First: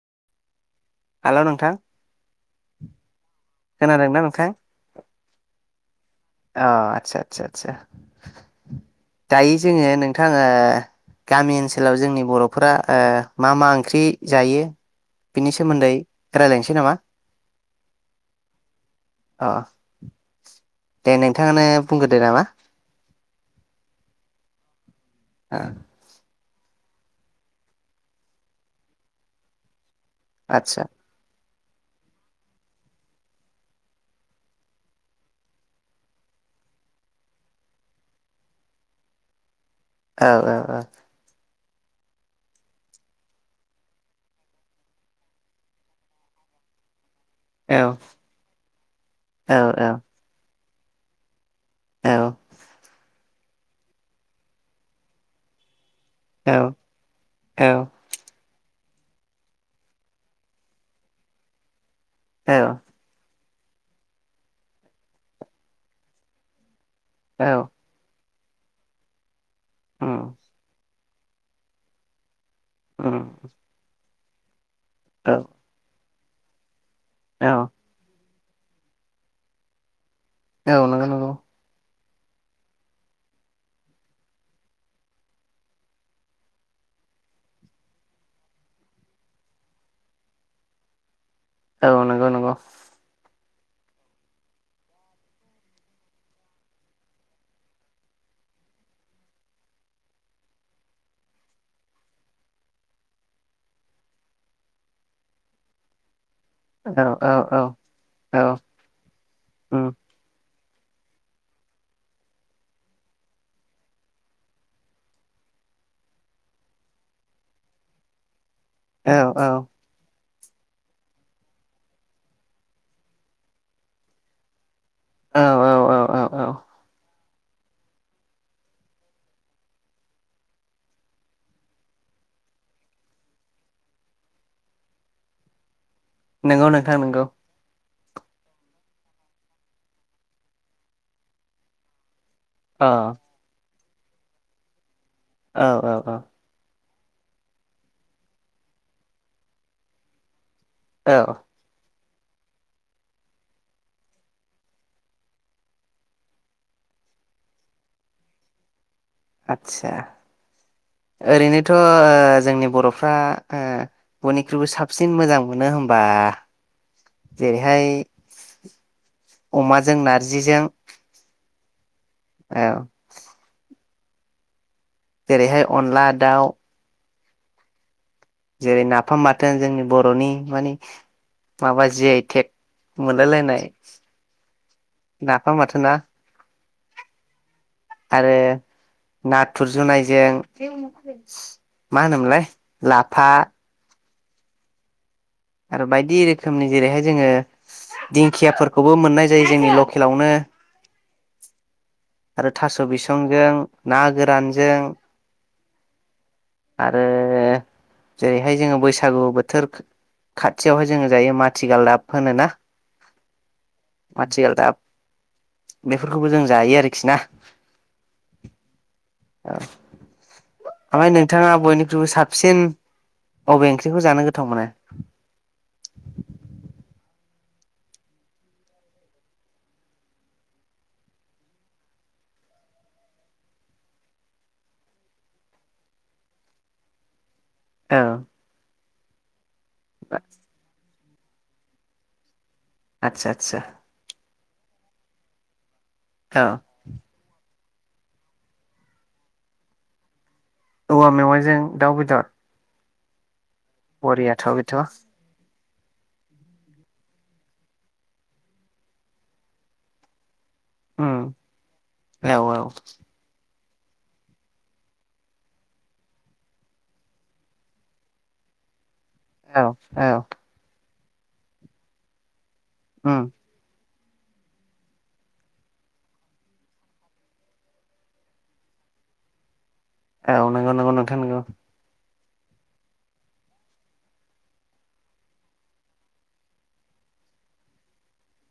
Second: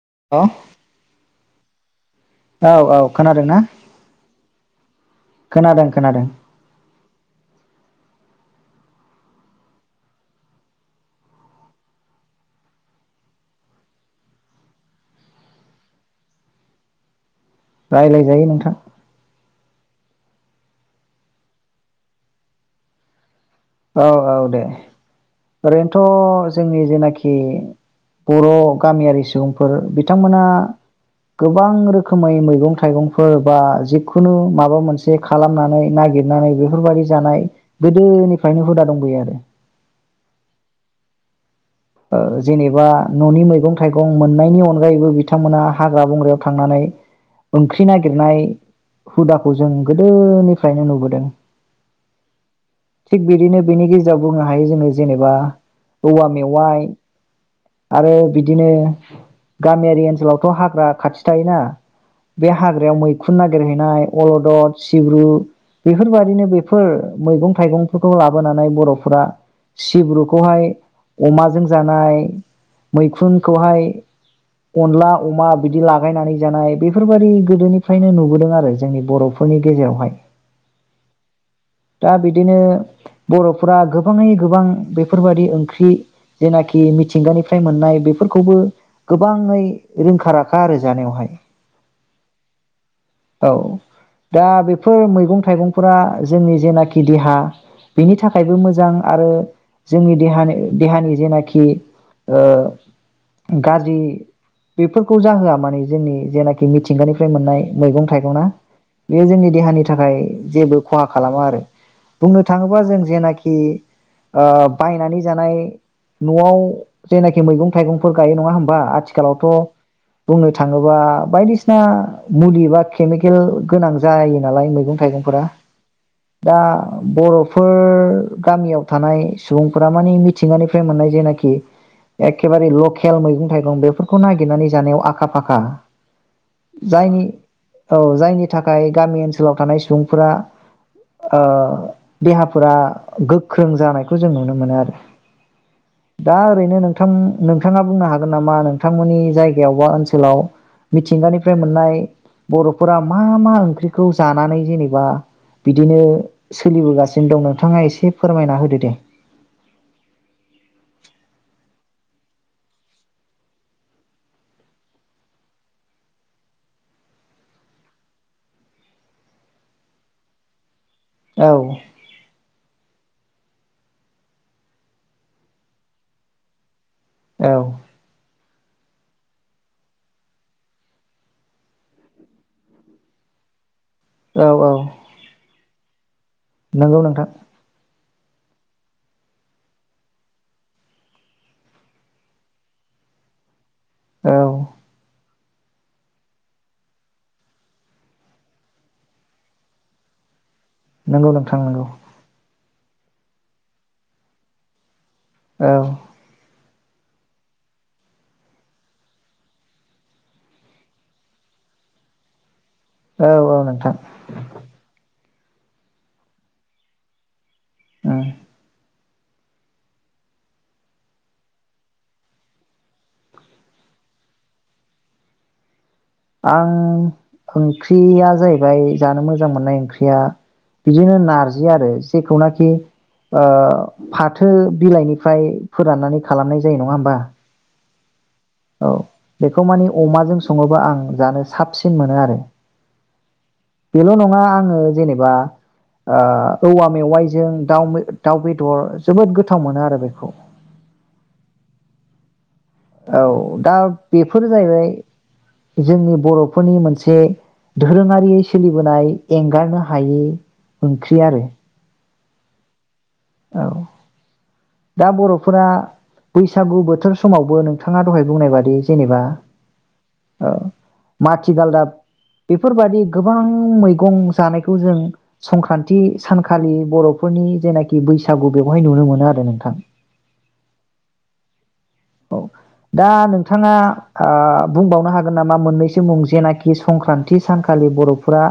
[inaudible] ओ नोंथां। औ औ खोनादों ना? खोनादोंना नोंथां [inaudible] खोनादों खोनादों। अ आतसा- आतसा- आतसा दायो जोङो नोंथाङा गामि ओनसोलाव जोंनि बर'फोरा ओ मा मा ओंख्रि जायो बिनि सोमोन्दै रायलायनोसै नामा राय्लायजायो नोंथां अ दे नोंथाङानो बुंग्रोदो नामा औ औ दे ओ ओरैनोथ' जोंनि जेनाखि बर' गामियारि सुबुंफोर बिथांमोना आदसा गोबां रोखोमै मैगं - थाइगंफोर बा जिखुनु माबा मोनसे खालामनानै नागिरनानै बेफोरबायाददि जानाय गोदोनिफ फ्रायनो हुदा दंबोयो आरो औ - औ- औ ओ जेनेबा न'नि मैगं- थाइगं मोननायनि अनगायैबो बिथांमोना हाग्रा बंग्रायाव थांनानै औ ओंख्रि नागिरनाय हुदाखौ औ जों औ गोदोनिफ फ्रायनो नुबोदों औ थिग बिदिनो बेनि गेजेराव बुंनो हायो जोङो जेनेबा औ मेवाय औ आरो बिदिनो गामियारि ओनसोलावथ' हाग्रा खाथि थायोना बे हाग्रायाव मैखुन खुन नागिरहैनाय अलदद सिब्रु बेफोरबायाददिनो बेफोर फोर औ मैगं - थाइगंफोरखौ लाब लाबोनानै बर'फोरा उम सिब्रुखौहाय अमाजों जानाय उम मैखुनखौहाय खनला औ उमा बिदि ला बायनानै जानाय बे बेफोरबि औ गोदोनिफ्रायनो नुबोदों आरो जोंनि बर'फोरनि गेजेरावहाय औ नंगौ - नंगौ दा बिदिनो बर'फोरा गोबाङै गोबां बेफोरबायादि ओंख्रि जेनाखि मिथिंगानिफ्राय मोननाय बेफोरखौबो गोबाङै रोंखाराखा आरो जानायावहाय औ नगौ- नंगौ औ दा बेफोर मैगं - थाइगंफोरा जोंनि जेनाखि देहा बेनि थाखायबो मोजां आरो जोंनि देहानि देहानि जेनाखि गाज्रि बेफोरखौ जाहोआ माने जोंनि जेनाख खि औ मिथिंगानिफ्राय औ औ मोननाय मैगं- औ थाइगंना बेयो जोंनि देहानि उम थाखाय जेबो खहा खालामो आरो बुंनो थांङोबा जों जेनाखि ओ बायनानै जानाय नआव जेनाखि मैगं थाइगंफोर गायो नंङा होनब मा औ औ आथिखालावथ बुंनो थाङोबा बायदिसिना मुलि बा केमिकेल गोनां जायो नालाय मैगं थाइगंफोरा औ औ औ औ दा बर फोर गामियाव थानाय सुबुंफोरा माने मिथिंगानिफ्राय मोननाय जेनाखि एखेबारे लकेल मैगं- थाइगं बेफोरखौ नागिरनानै जानायाव आखा-फाखा नोंगौ नोंथां नोंगौ औ जायनि थाखाय गामि ओनसोलाव थानाय सुबुंफोरा ओ देहाफोरा अ गोख्रों जानाय [unintelligible] जों नुनो मोनो आरो औ-औ-औ दा ओरैनो नोंथां नोंथांङा बुंनो हागोन नामा नोंथांमोननि जायगायाव बा ओनसोलाव औ मिथिंगानिफ्राय मोननाय बरफोरा मा-मा ओंख्रिखौ जानानै जेनेबा बिदिनो सोलिबोगासिनो दं नोंथांङा एसे फोरमायना होदो दे आतसा ओरैनोथ ओ जोंनि बरफ्रा बयनिख्रुइबो साबसिन मोजां मोनो होनबा जेरैहाय अमाजों नारजिजों औ औ जेरैहाय अनला दाउ औ जेरै नाफाम बाथोन जोंनि बरनि माने माबा जियाइ थेक मोनलायलायनाय।। औ-औ नाफाम बाथोना नोंगौ नोंथां आरो नाथुर जुनायजों मा होनोमोनलाय लाफा। औ आरो बायदि रोखोमनि जेरैहाय जोंङो दिंखियाफोरखौबो मोननाय जायो जोंनि लकेलावनो नोंगौ नोंथां नोंगौ आरो थास बिसंजों ना गोरानजों औ आरो जेरैहाय जोंङो बैसागु बोथोर खाथियावहाय जोंङो जायो माथिगालदाब होनोना। औ-औ नोंथां माथिगालदाब बेफोरखौबो जों जायो आरो खिना उं औ ओमफ्राय नोंथांङा बयनिख्रुइबो साबसिन अबे ओंख्रिखौ जानो गोथावमोनो। आं ओंख्रिया जाहैबाय जानो मोजां मोननाय ओंख्रिया बिदिनो नारजि आरो जेखौनाखि ओ फाथो बिलाइनिफ्राय फोराननानै खालामनाय जायो नंङा होनबा। औ औ बेखौ मानि अमाजों संङोबा आं जानो साबसिन मोनो आरो आथसा आथसा। बेल' नङा आङो जेनेबा औ ओह औवा मेवाइजों दाउ मे दाउ बेदर जोबोद गोथाव मोनो आरो बेखौ। औवा मेवाइजों दाउ बेदर औ। दा बरियाथ' बेफोर बेथ' जाहैबाय जोंनि बर'फोरनि मोनसे दोरोङारि सोलिबोनाय एंगारनो हायि उम ओंख्रि आरो। औ औ। औ दा बर'फोरा बैसागु बोथोर समावबो नोंथाङा दहाय बुंनायबादि जेनेबा औ। माथिगालदाब बेफोरबादि उम गोबां मैग गं जानायखौ जों संक्रान्थि सानखालि बर'फोरनि जेनाखि बैसागु बेवहाय नुनो मोनो आरो नोंथां। औ नोंगौ नोंगौ नोंगौ नोंथां नोंगौ। औ दा नोंथाङा ओह बुंबावनो हागोन नामा मोननैसो मुं जेनाखि संक्रान्थि सानखालि बर'फोरा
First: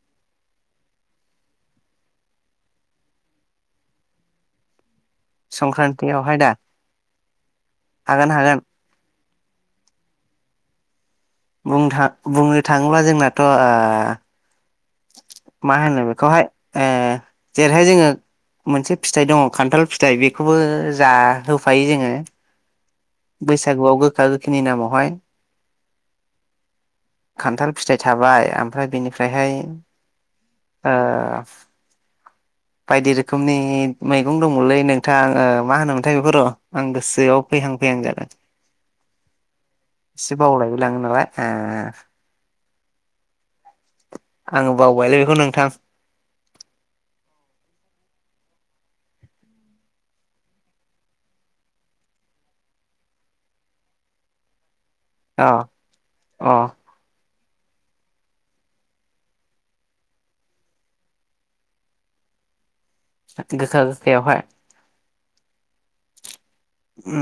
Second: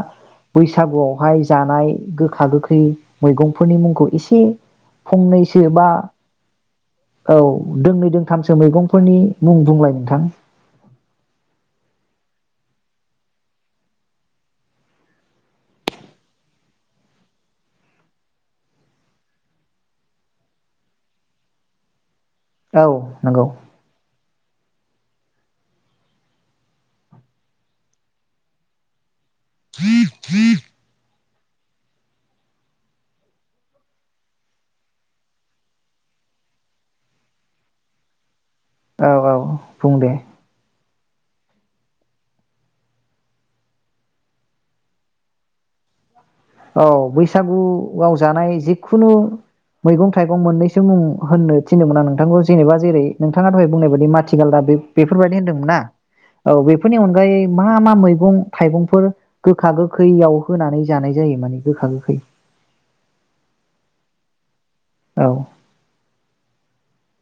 बैसागुआवहाय जानाय गोखा गोखै मैगंफोरनि मुंखौ एसे? फंनैसो बा संक्रान्तियावहाय दा औ। दोंनै दों हागोन थामसो हागोन मैगंफोरनि मुं बुंलाय नोंथां? बुंनो थां बुंनो थाङोब्ला जोंनाथ' ओह मा होनो बेखौहाय ओह जेरैहाय जोङो मोनसे फिथाइ दङ खान्थाल फिथाइ बेखौबो जाहोफायो जोङो। औ नंगौ बैसागुआव गोखा गोखैनि नामावहाय। खान्थाल फिथाइ थाबाय आमफ्राय बेनिफ्राय फ्रायहाय ओह बायदि रोखोमनि मैगं दंमोनलै नोंथां ओह मा होनोमोनथाय बेखौ र' आं गोसोआव फैहां फैहां जादों। औ औ बुं दे। एसे [unintelligible] आङो बावबायलै बेखौ नोंथां। औ बैसागुआव जानाय जिखुनु मैगं थाइगं मोननैसो मुं होननो थिनदोमोन आं नोंथांखौ। जेनेबा जेरै नोंथाङा दहाय बुंनाय बाददि माथिगालदाब बे बेफोरबायदि अ होनदोंमोनना औ अ बेफोरनि अनगायै मा मा मैगं थाइगंफोर गोखा गोखैयाव होनानै जानाय जायो माने गोखा गोखै गोखा गोखैयावहाय औ। ओ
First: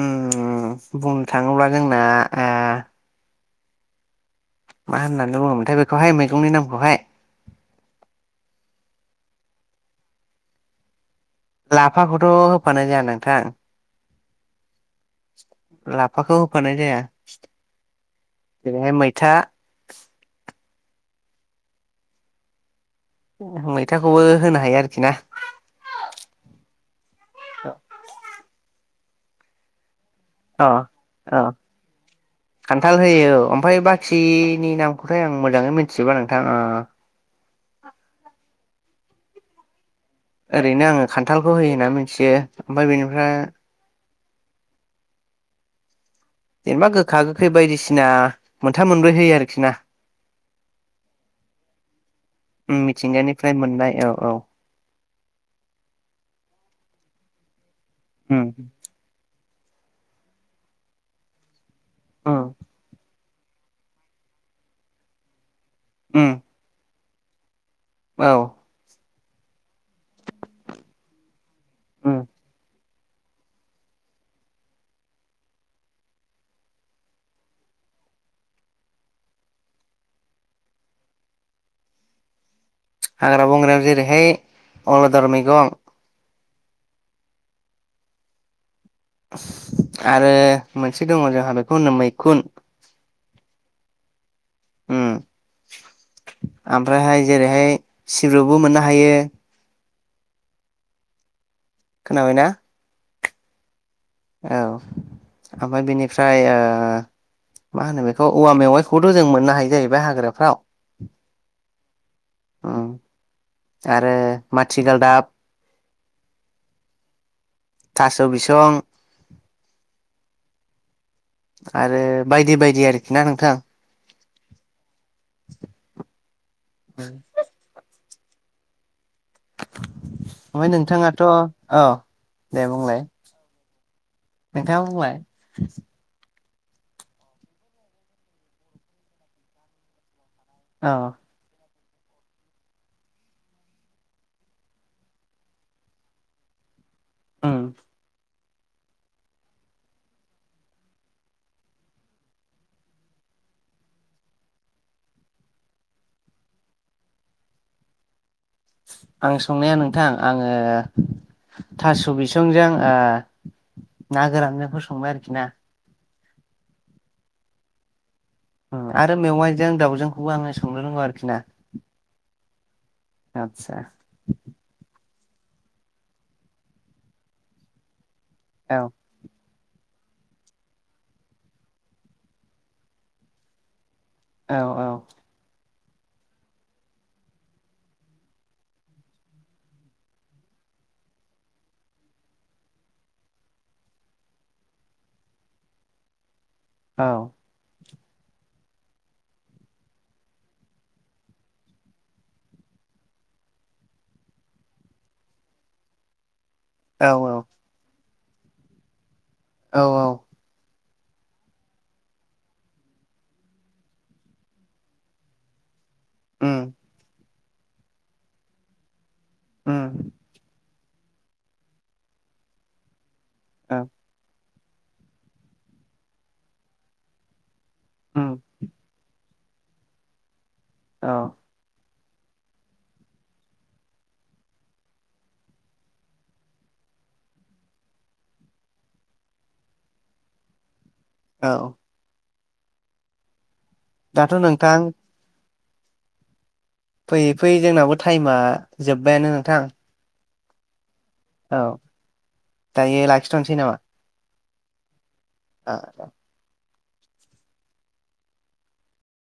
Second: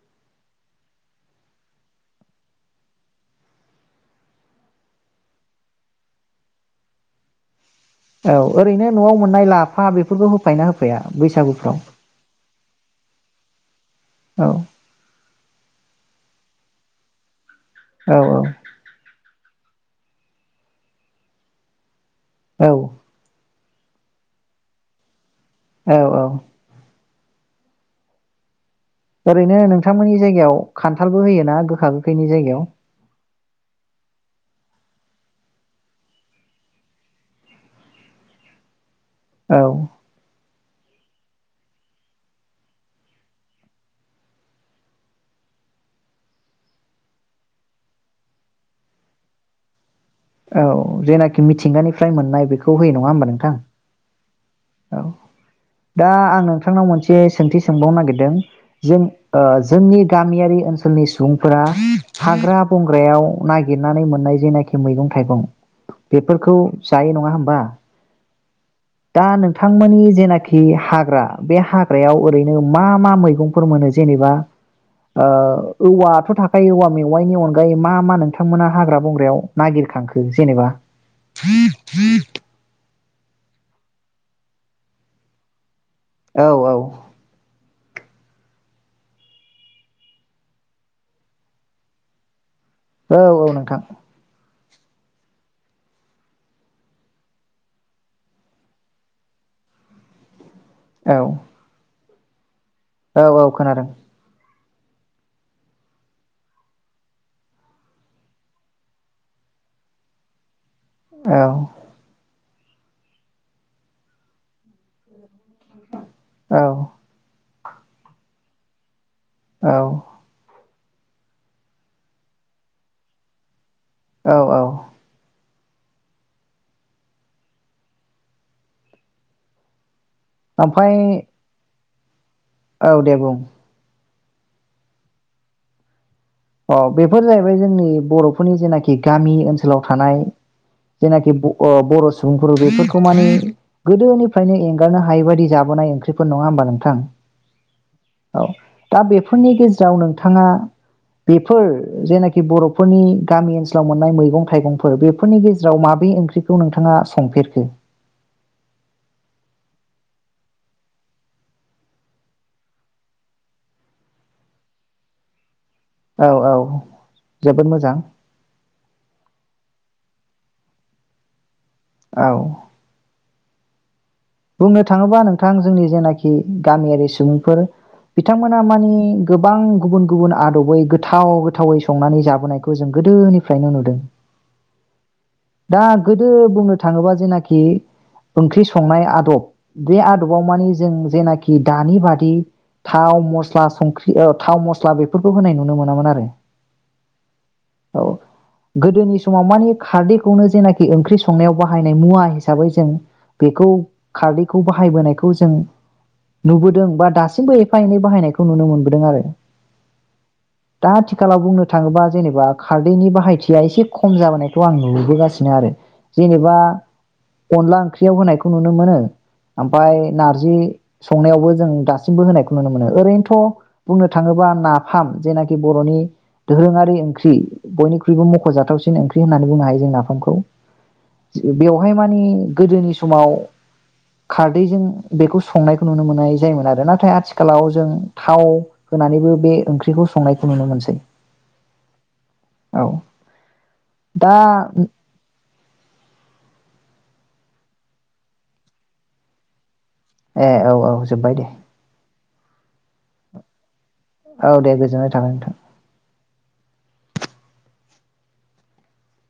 बुंनो थाङोब्ला जोंना ओ मा होननानै बुङोमोनथाय बेखौहाय मैगंनि नामखौहाय औ ओरैनो न'आव मोननाय लाफा बेफोरखौ होफायोना होफाया? बैसागुफ्राव लाफाखौथ' होफानाय जाया नोंथां औ लाफ फाखौ होफानाय जाया। औ जेरैहाय मैथा औ। मैथाखौबो होनो हायो आरोखि ना। औ औ। [inaudible] ओरैनो नों थांमोननि जायगायाव अ खान्थालबो औ होयो ना गोखा गोखैनि जायगायाव? नि नामखौथाय आं मोजाङै मिथिजोबा नोंथां ओ औ। ओरैनो आङो खान्थालखौ होयो होनना मिथियो ओमफ्राय बेनिफ्राय जेनेबा गोखा गोखै बायदिसिना मोनथाम मोनब्रै होयो आरोखिना । औ जेनाखि मिथिंगानिफ्राय मोननाय उम बेखौ होयो नङा होमबा मिथिंगानिफ्राय नोंथां? मोननाय औ औ औ दा आं नोंथांनाव मोनसे सोंथि सोंबावनो नागिरदों उम जों ओ जोंनि गामियारि ओनसोलनि सुबुंफोरा उम हाग्रा बंग्रायाव नागिरनानै मोननाय जेनाखि मैगं थाइगं उम बेफोरखौ जायो नङा होमबा? औ। दा नों थांमोननि जेनाखि हाग्रा बे उम हाग्रायाव ओरैनो मा मा मैगंफोर मोनो जेनेबा ओ औवाथ' थाखायो औवा मेवाइनि अनगायै मा मा नोंथांमोना हाग्रा बंग्रायाव नागिरखांखो जेनेबा? हाग्रा बंग्रायाव जेरैहाय अलदर मैगं। औ औ। आरो मोनसे दङ' जोंहा बेखौ होनो मैखुन। औ औ नोंथां। ओम ओमफ्रायहाय जेरैहाय सिब्रुबो मोननो हायो। औ। खोनाबायना? औ औ खोनादों। औ ओमफ्राय बेनिफ्राय ओ मा होनो बेखौ औवा मेवाइखौथ' जों मोननो हायो जाहैबाय हाग्राफ्राव। औ ओम आरो माथिगालदाब। औ। थास' बिसं औ। आरो बायदि बायदि आरोखि ना नोंथां। औ औ। [inaudible] [inaudible] ओमफाय ओमफ्राय नोंथाङाथ' अ। औ दे बुं। नोंथांआ बुंलाय। अह बेफोर जाहैबाय जोंनि बर'फोरनि जेनाखि गामि ओनसोलाव थानाय औ जेनाखि ब अह बर' सुबुंफोर बेफोरखौ माने गोदोनिफ्रायनो एंगारनो हायै बादि जाबोनाय ओंख्रिफोर, नङा होमबा नोंथां? उम। औ। दा बेफोरनि गेजेराव नोंथाङा बेफोर जेनाखि बर'फोरनि गामि ओनसोलाव मोननाय मैगं थाइगंफोर बेफोरनि गेजेराव माबे ओंख्रिखौ नोंथाङा संफेरखो? आं संनाया नोंथां, आङो थास' बिसंजों ओ ना गोरानजोंखौ संबाय आरोखिना। औ औ जोबोद मोजां। आरो मेवाइजों दाउजोंखौबो आङो संनो रोंगौ आरोखि ना। औ। आतसा। थां जोंनि जेनाखि गामियारि सुबुंफोर बिथांमोना औ माने गोब बां गुबुन गुबुन आदबै गोथाव गोथावै संनानै जाबोनायखौ जों गोदोनिफ्रायनो नुदों। औ औ। दा गोदो बुंनो थाङोबा जेनाखि ओंख्रि संनाय आ दब बे आदबाव माने जों जेनाखि दानि बादि थाव, मस्ला, संख्रि ओ थाव, मस्ला बेफोरखौ होनाय नुनो मोनामोन आरो। औ। औ गोदोनि समाव माने खारदैखौनो जेनाखि ओंख्रि संनायाव बाहायनाय मुवा हिसाबै जों बेखौ खारदैखौ बाहायबोनायखौ जों नुबोदों औ बा औ दासिमबो एफा एनै बाहायनायखौ खौ नुनो मोनबोदों आरो। औ औ। दा आथिखालाव बुंनो थाङोबा जेनेबा खारदैनि बाहायथिया एसे खम जाबोनायखौ आं नुबोगासिनो आरो। जेनेबा उम अनला ओंख्रियाव होनायखौ नुनो मोनो। [inaudible] ओमफाय उम नारजि‌ संनायावबो जों दासिमबो होनायखौ नुनो मोनो। ओरैनोथ' थ' औ बुंनो थाङोबा नाफाम, जेनाखि बर'नि दोरोङारि ओंख्रि। बयख्रुइबो उम मख'जाथावसिन ओंख्रि ख्रि होननानै बुंनो हायो जों नाफामखौ। औ बेव बेवहाय माने गोदोनि समाव खारदैजों बेखौ संनायखौ नुनो मोननाय जायोमोन आरो नाथाय आथिखालाव जों थाव होनानैबो बे ओंख्रिखौ संनायखौ नुनो मोनसै। औ औ दा दाथ' नोंथां फैयै फैयै जोंनावो टाइमा जोब्बायानो नोंथां। ए औ औ जोबाय दे। औ दायो लाखिथसै नामा? औ दे गोजोन आ